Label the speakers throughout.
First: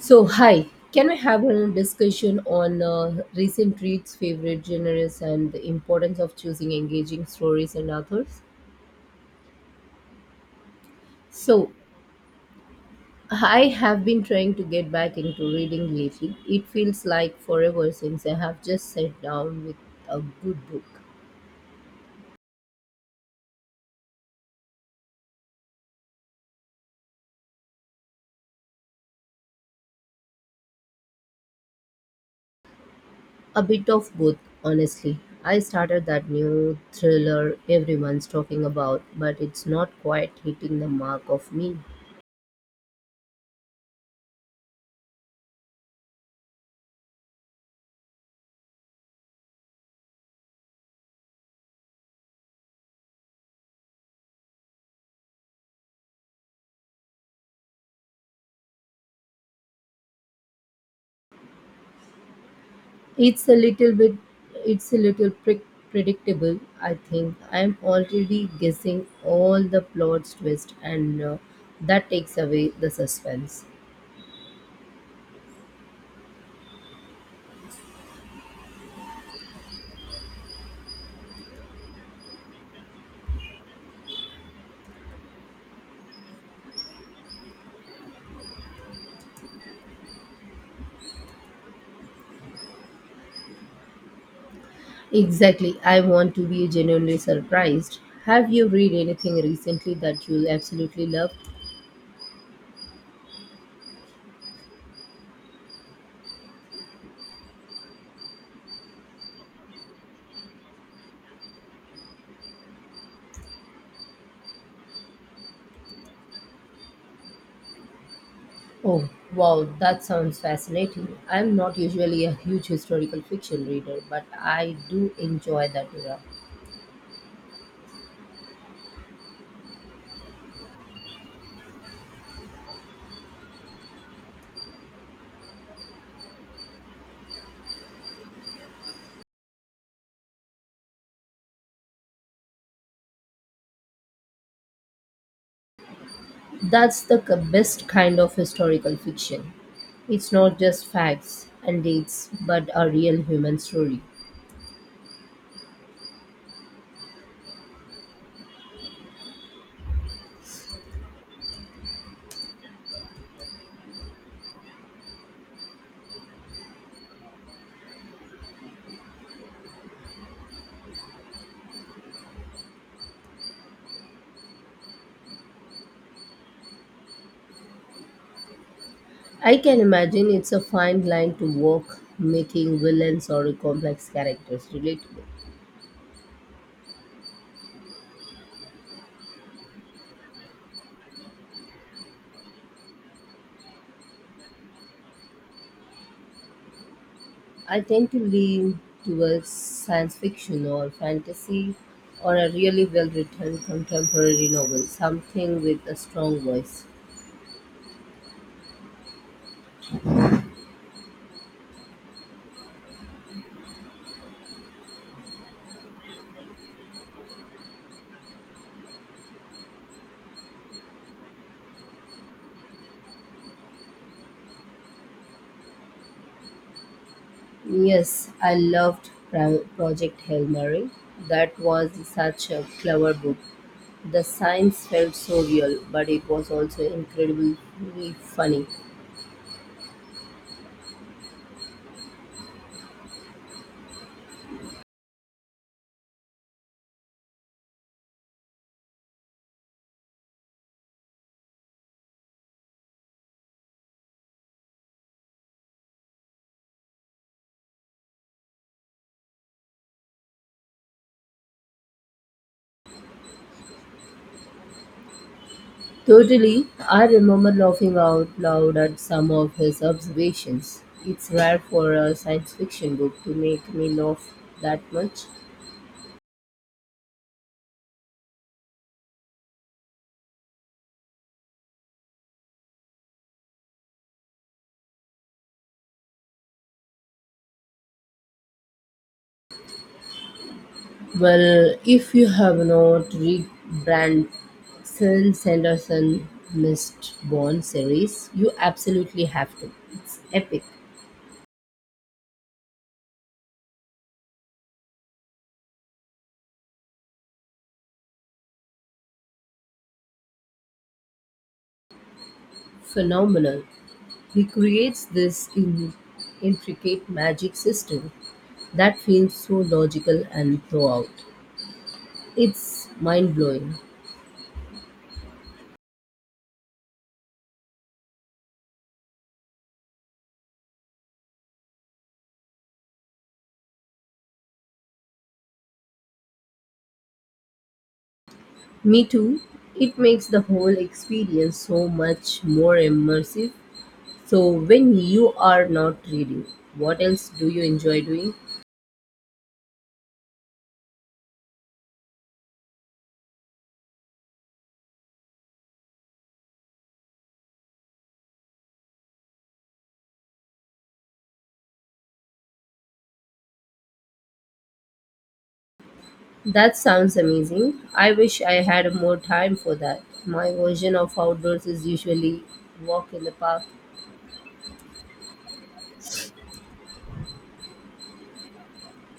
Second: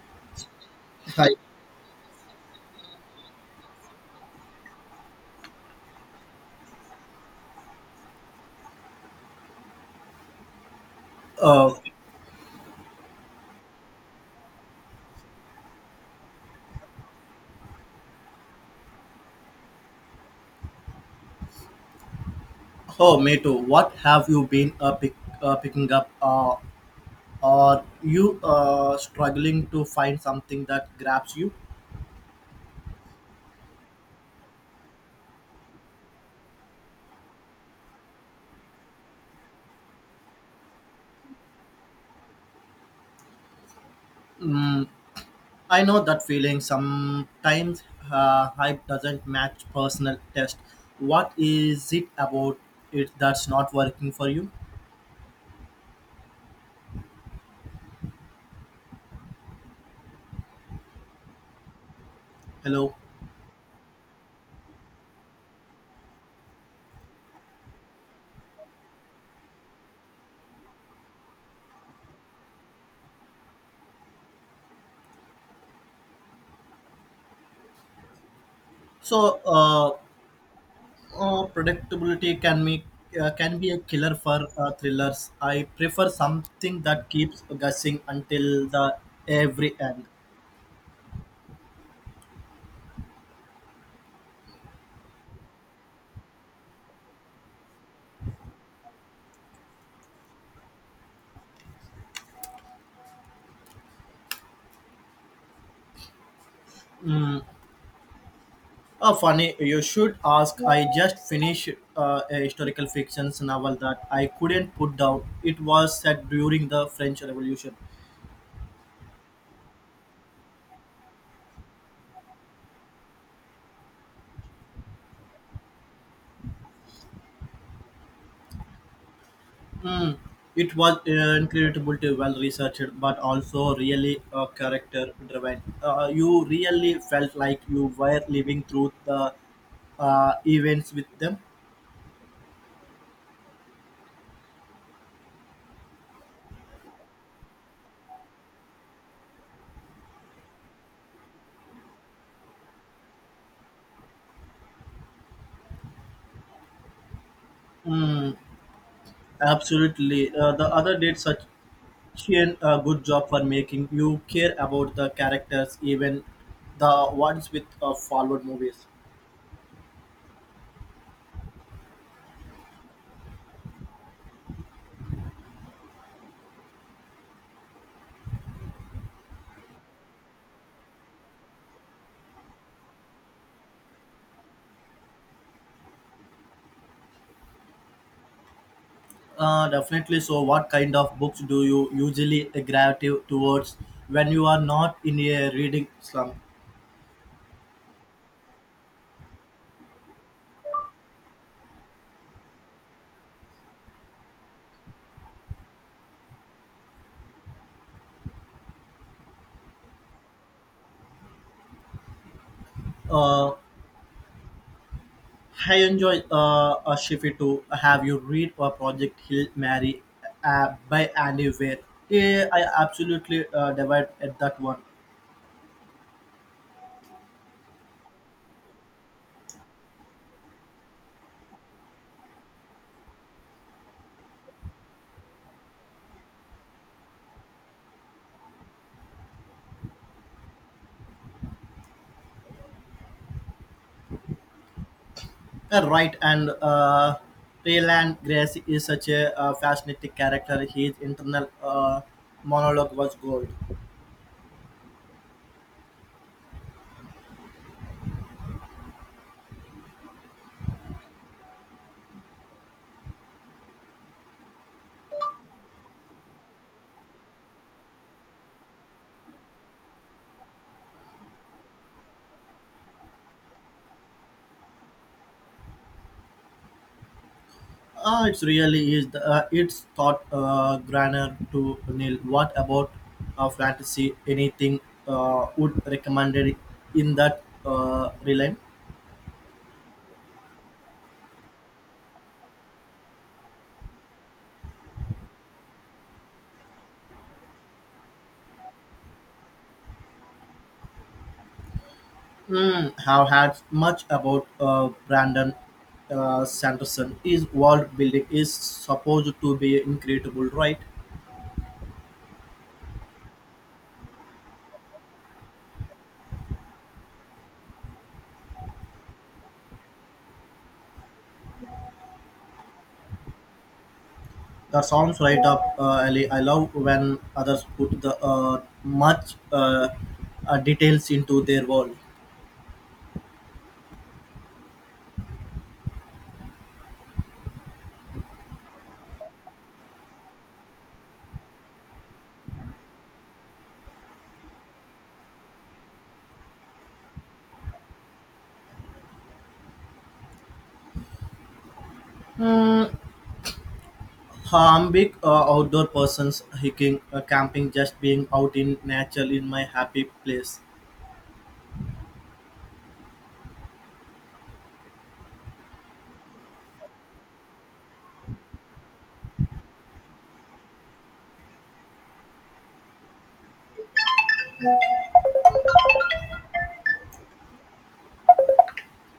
Speaker 1: So, hi, can we
Speaker 2: Hi.
Speaker 1: have a discussion on recent reads, favorite genres, and the importance of choosing engaging stories and authors? So,
Speaker 2: Uh,
Speaker 1: I have been trying to get back into reading lately. It feels like forever since I have just sat down with a good book.
Speaker 2: oh, me too. What have you been picking up? Are you struggling to find something that grabs you?
Speaker 1: A bit of both, honestly. I started that new thriller everyone's talking about, but it's not quite hitting the mark of me.
Speaker 2: Mm, I know that feeling. Sometimes hype doesn't match personal taste. What is it about it that's not working for you? Hello.
Speaker 1: It's a little bit, it's a little pre- predictable, I think. I'm already guessing all the plot twist, and that takes away the suspense.
Speaker 2: So, predictability can make can be a killer for thrillers. I prefer something that keeps guessing until the every end.
Speaker 1: Exactly. I want to be genuinely surprised. Have you read anything recently that you absolutely love?
Speaker 2: Mm. Funny, you should ask. I just finished a historical fiction novel that I couldn't put down. It was set during the French Revolution.
Speaker 1: Oh, wow, that sounds fascinating. I'm not usually a huge historical fiction reader, but I do enjoy that era.
Speaker 2: Hmm, it was incredibly well researched, but also really character driven. You really felt like you were living through the events with them.
Speaker 1: That's the best kind of historical fiction. It's not just facts and dates, but a real human story.
Speaker 2: Mm, absolutely. The other did such a good job for making you care about the characters, even the ones with forward movies.
Speaker 1: I can imagine it's a fine line to walk, making villains or complex characters relatable.
Speaker 2: Definitely. So, what kind of books do you usually gravitate towards when you are not in a reading slump?
Speaker 1: I tend to lean towards science fiction or fantasy or a really well written contemporary novel, something with a strong voice.
Speaker 2: Uh, I enjoy a Shifi too. Have you read a Project Hill Mary by Andy Weir? Yeah, I absolutely devoured at that one.
Speaker 1: Yes, I loved Project Hail Mary. That was such a clever book. The science felt so real, but it was also incredibly funny.
Speaker 2: Right, and Rayland Grace is such a fascinating character. His internal monologue was gold.
Speaker 1: Totally, I remember laughing out loud at some of his observations. It's rare for a science fiction book to make me laugh that much.
Speaker 2: It's really is it's thought grander to Neil. What about fantasy? Anything would recommended in that realm?
Speaker 1: Well, if you have not read Branson Sanderson Mistborn series, you absolutely have to. It's epic,
Speaker 2: Hmm, have had much about Brandon Sanderson. His world building is supposed to be incredible, right?
Speaker 1: phenomenal. He creates this intricate magic system that feels so logical and throughout. It's mind blowing.
Speaker 2: That sounds right up alley. I love when others put the much details into their world.
Speaker 1: Me too. It makes the whole experience so much more immersive. So, when you are not reading, what else do you enjoy doing?
Speaker 2: Hmm, I'm big outdoor persons, hiking, camping, just being out in nature in my happy place.
Speaker 1: That sounds amazing. I wish I had more time for that. My version of outdoors is usually walk in the park.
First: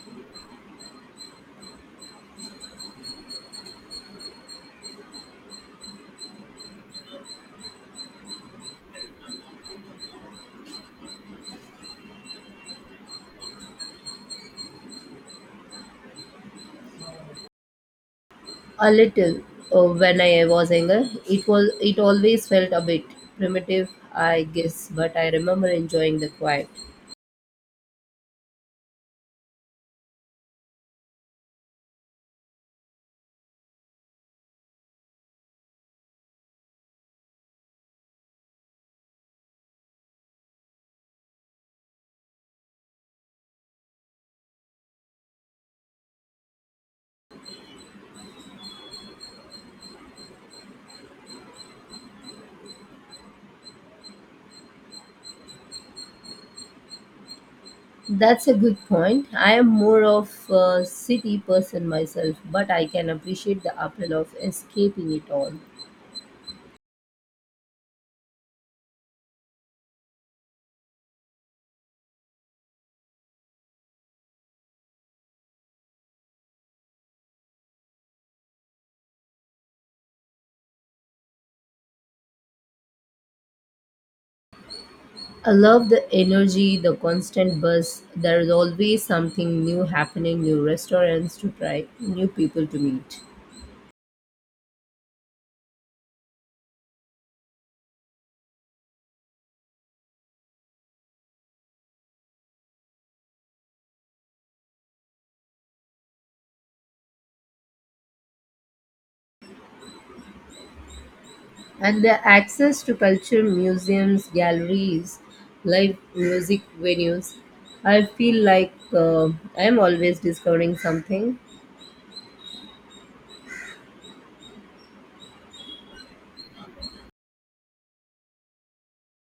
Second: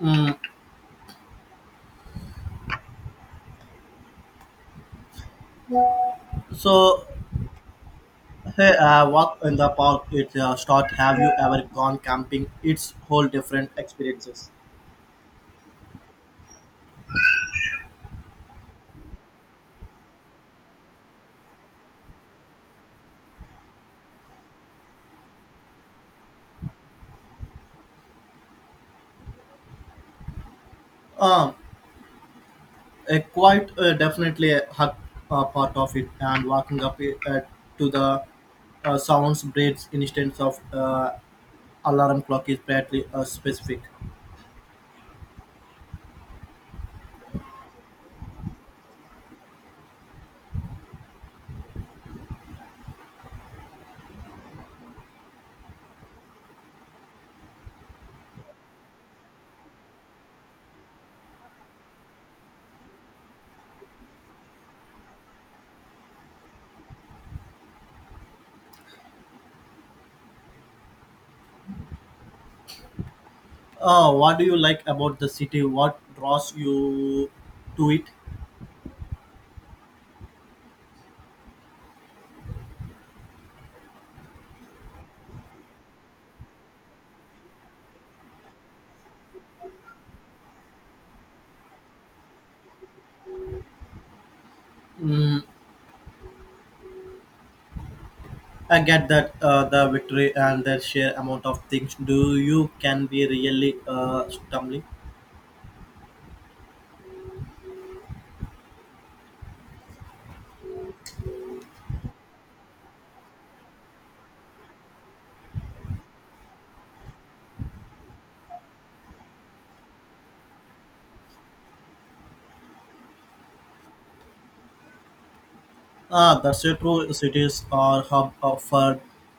Speaker 2: Mm. So, hey, a walk in the park, it's a start. Have you ever gone camping? It's whole different experiences.
Speaker 1: A little. When I was younger, it was it always felt a bit primitive, I guess, but I remember enjoying the quiet.
Speaker 2: Um, a quite definitely a, part of it, and walking up it to the sounds breeds instance of alarm clock is pretty specific.
Speaker 1: That's a good point. I am more of a city person myself, but I can appreciate the appeal of escaping it all.
Speaker 2: What do you like about the city? What draws you to it?
Speaker 1: I love the energy, the constant buzz. There is always something new happening, new restaurants to try, new people to meet.
Speaker 2: Mm, I get that the victory and the sheer amount of things do you can be really stumbling.
Speaker 1: And the access to culture, museums, galleries, live music venues. I feel like I am always discovering something.
Speaker 2: Ah, that's a true. Cities are for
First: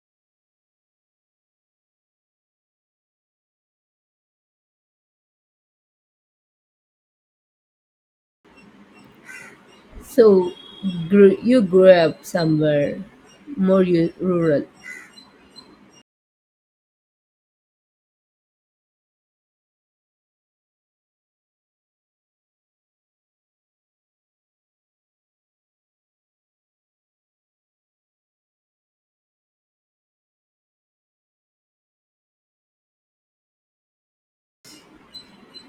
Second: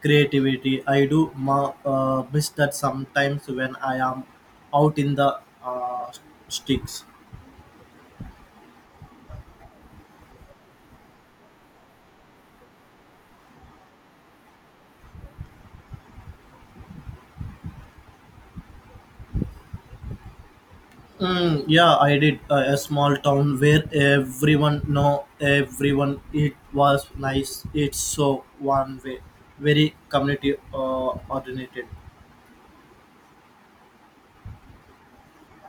Speaker 2: creativity. I do miss that sometimes when I am out in the sticks.
Speaker 1: So, you grew up somewhere more rural.
Speaker 2: Mm, yeah, I did a small town where everyone know everyone. It was nice. It's so one way, very community oriented.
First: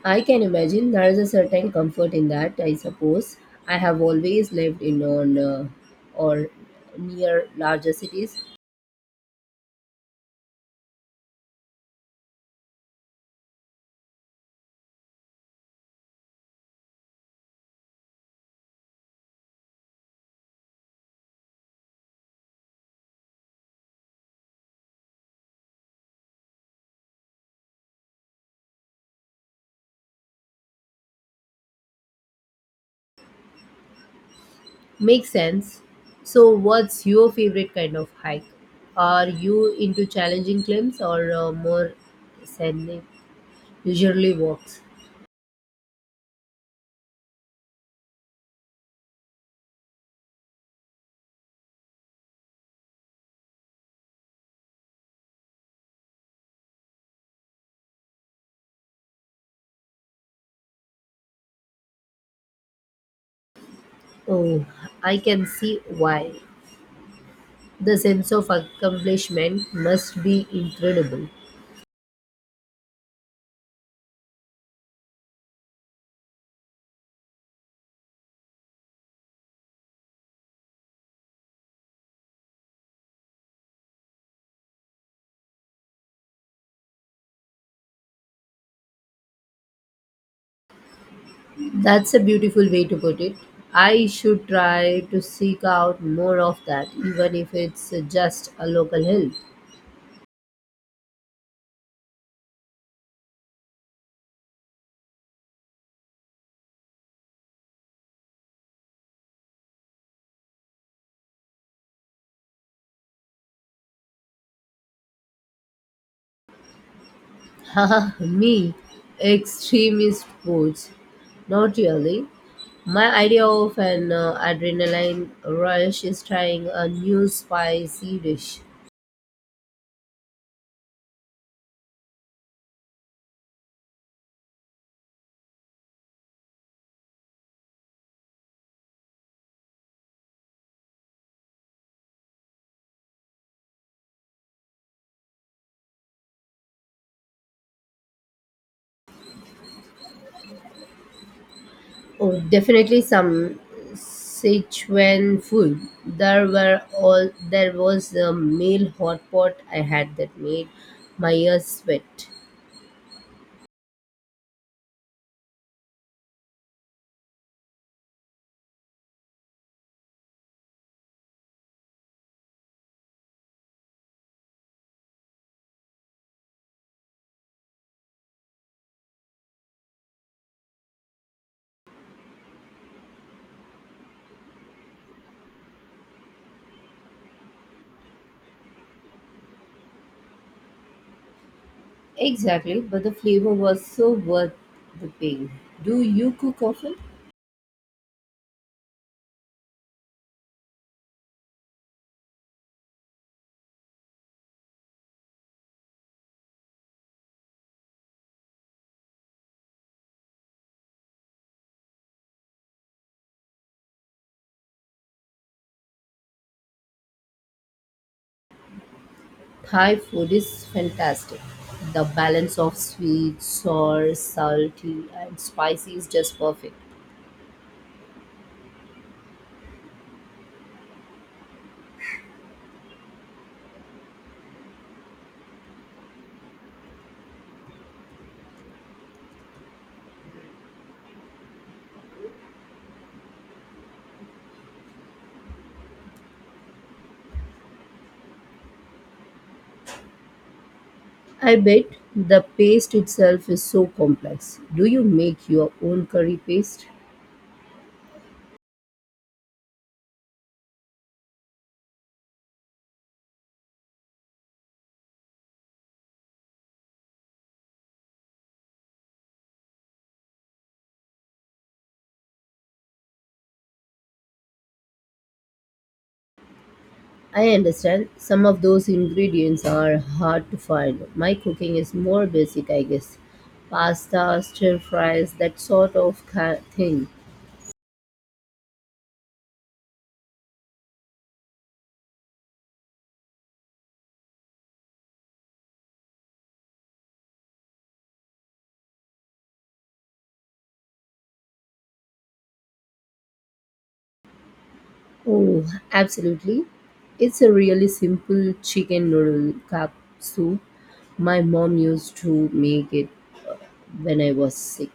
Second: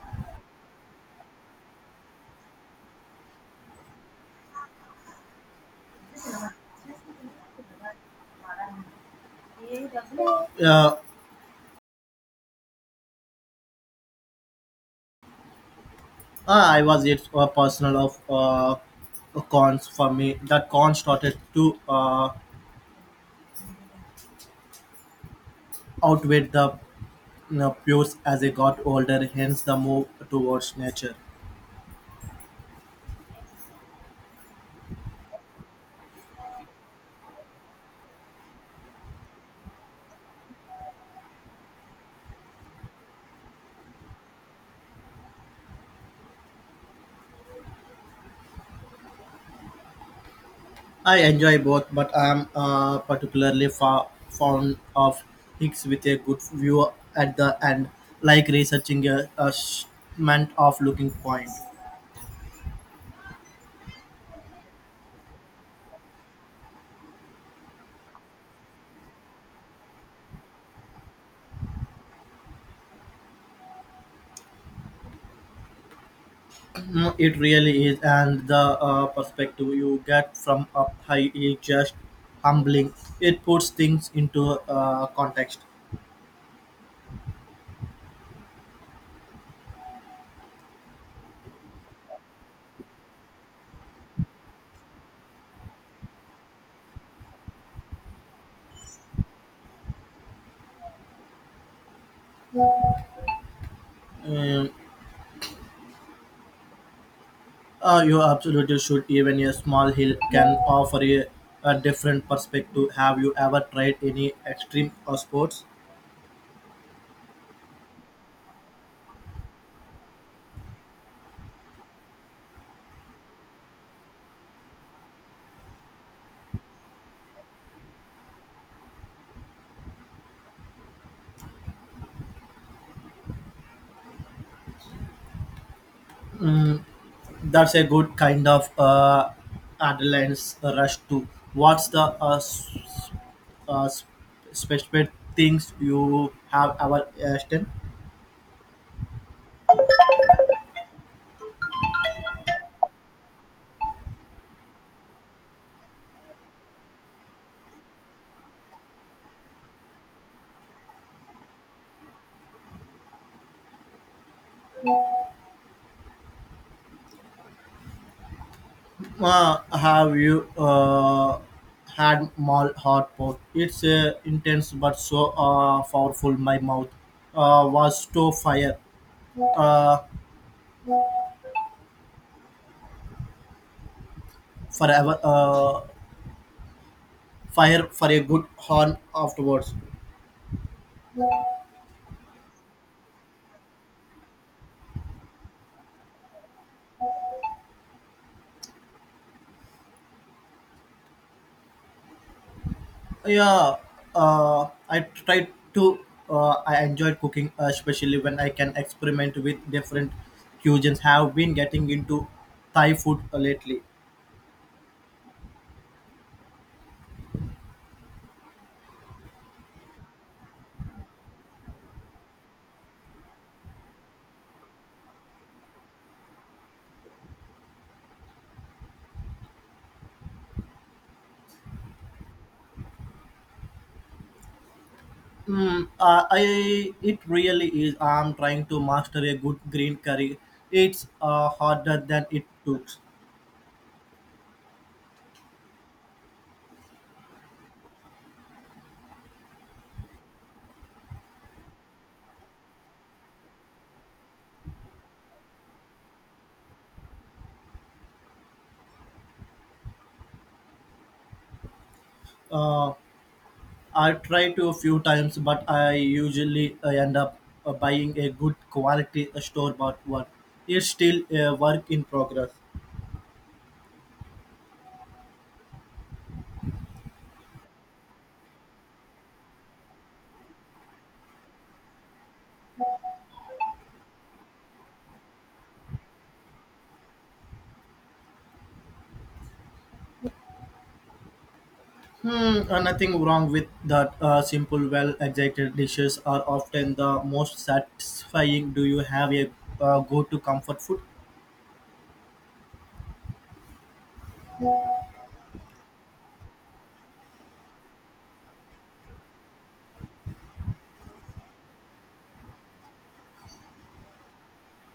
Speaker 1: I can imagine there is a certain comfort in that, I suppose. I have always lived in on or near larger cities.
Speaker 2: uh, I was it a personal of cons for me. That con started to outweighed the pros as I got older, hence the move towards nature.
Speaker 1: Makes sense. So, what's your favorite kind of hike? Are you into challenging climbs or more scenic, leisurely walks?
Speaker 2: I enjoy both, but I am particularly fond of hikes with a good view at the end, like researching a shipment of looking point.
Speaker 1: Oh, I can see why. The sense of accomplishment must be incredible.
Speaker 2: Mm, it really is, and the perspective you get from up high is just humbling. It puts things into context.
Speaker 1: That's a beautiful way to put it. I should try to seek out more of that, even if it's just a local help.
Speaker 2: Um, you absolutely should. Even a small hill can offer a different perspective. Have you ever tried any extreme sports?
Speaker 1: Haha, me, extremist sports. Not really. My idea of an adrenaline rush is trying a new spicy dish.
Speaker 2: Mm, that's a good kind of adrenaline rush too. What's the uh, s- specific things you have ever done?
Speaker 1: Oh, definitely some Sichuan food. There were all there was a meal hot pot I had that made my ears sweat.
Speaker 2: Have you had mall hot pot? It's intense but so powerful. My mouth was to fire uh, forever. Fire for a good horn afterwards.
Speaker 1: Exactly, but the flavor was so worth the pain. Do you cook often?
Speaker 2: Yeah, I tried to. I enjoyed cooking, especially when I can experiment with different cuisines. Have been getting into Thai food lately.
Speaker 1: Thai food is fantastic. The balance of sweet, sour, salty, and spicy is just perfect.
Speaker 2: I it really is. I'm trying to master a good green curry. It's harder than it looks.
Speaker 1: I bet the paste itself is so complex. Do you make your own curry paste?
Speaker 2: Uh, I try to a few times, but I usually end up buying a good quality store bought one. It's still a work in progress.
Speaker 1: I understand some of those ingredients are hard to find. My cooking is more basic, I guess. Pasta, stir fries, that sort of thing.
Speaker 2: Nothing wrong with that. Simple, well executed dishes are often the most satisfying. Do you have a go to comfort food?
Speaker 1: Oh, absolutely. It's a really simple chicken noodle cup soup. My mom used to make it when I was sick.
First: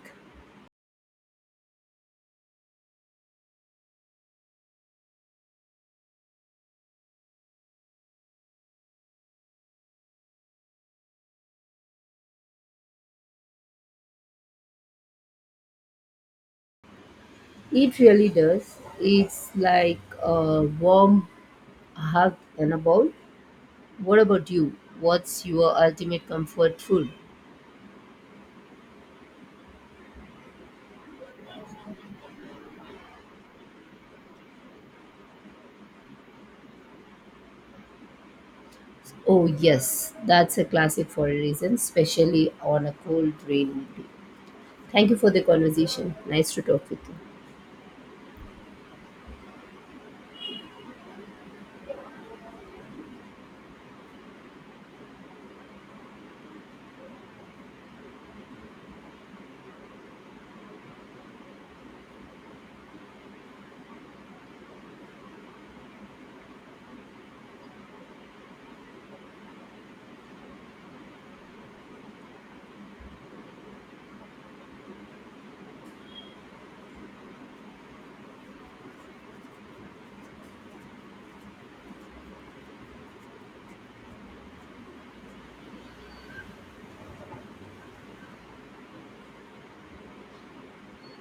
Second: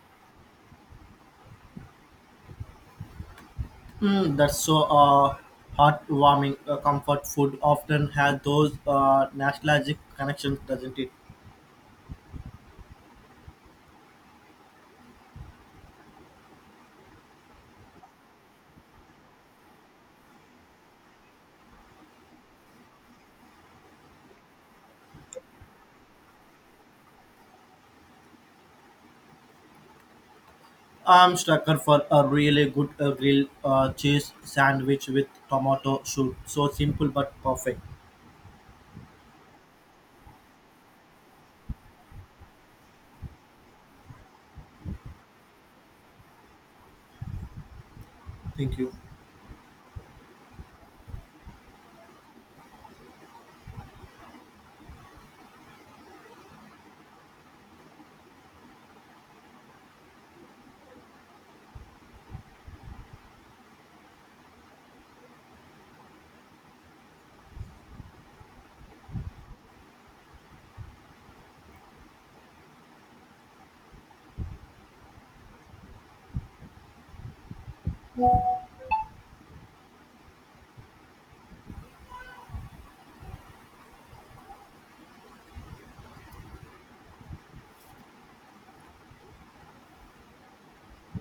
Speaker 2: Mm, that's so heartwarming. Comfort food often has those nostalgic connections, doesn't it?
Speaker 1: It really does. It's like a warm hug and a bowl. What about you? What's your ultimate comfort food?
Speaker 2: I'm sucker for a really good grilled cheese sandwich with tomato soup. So simple but perfect.
Speaker 1: Oh, yes, that's a classic for a reason, especially on a cold, rainy day. Thank you for the conversation. Nice to talk with you.
Speaker 2: Thank you.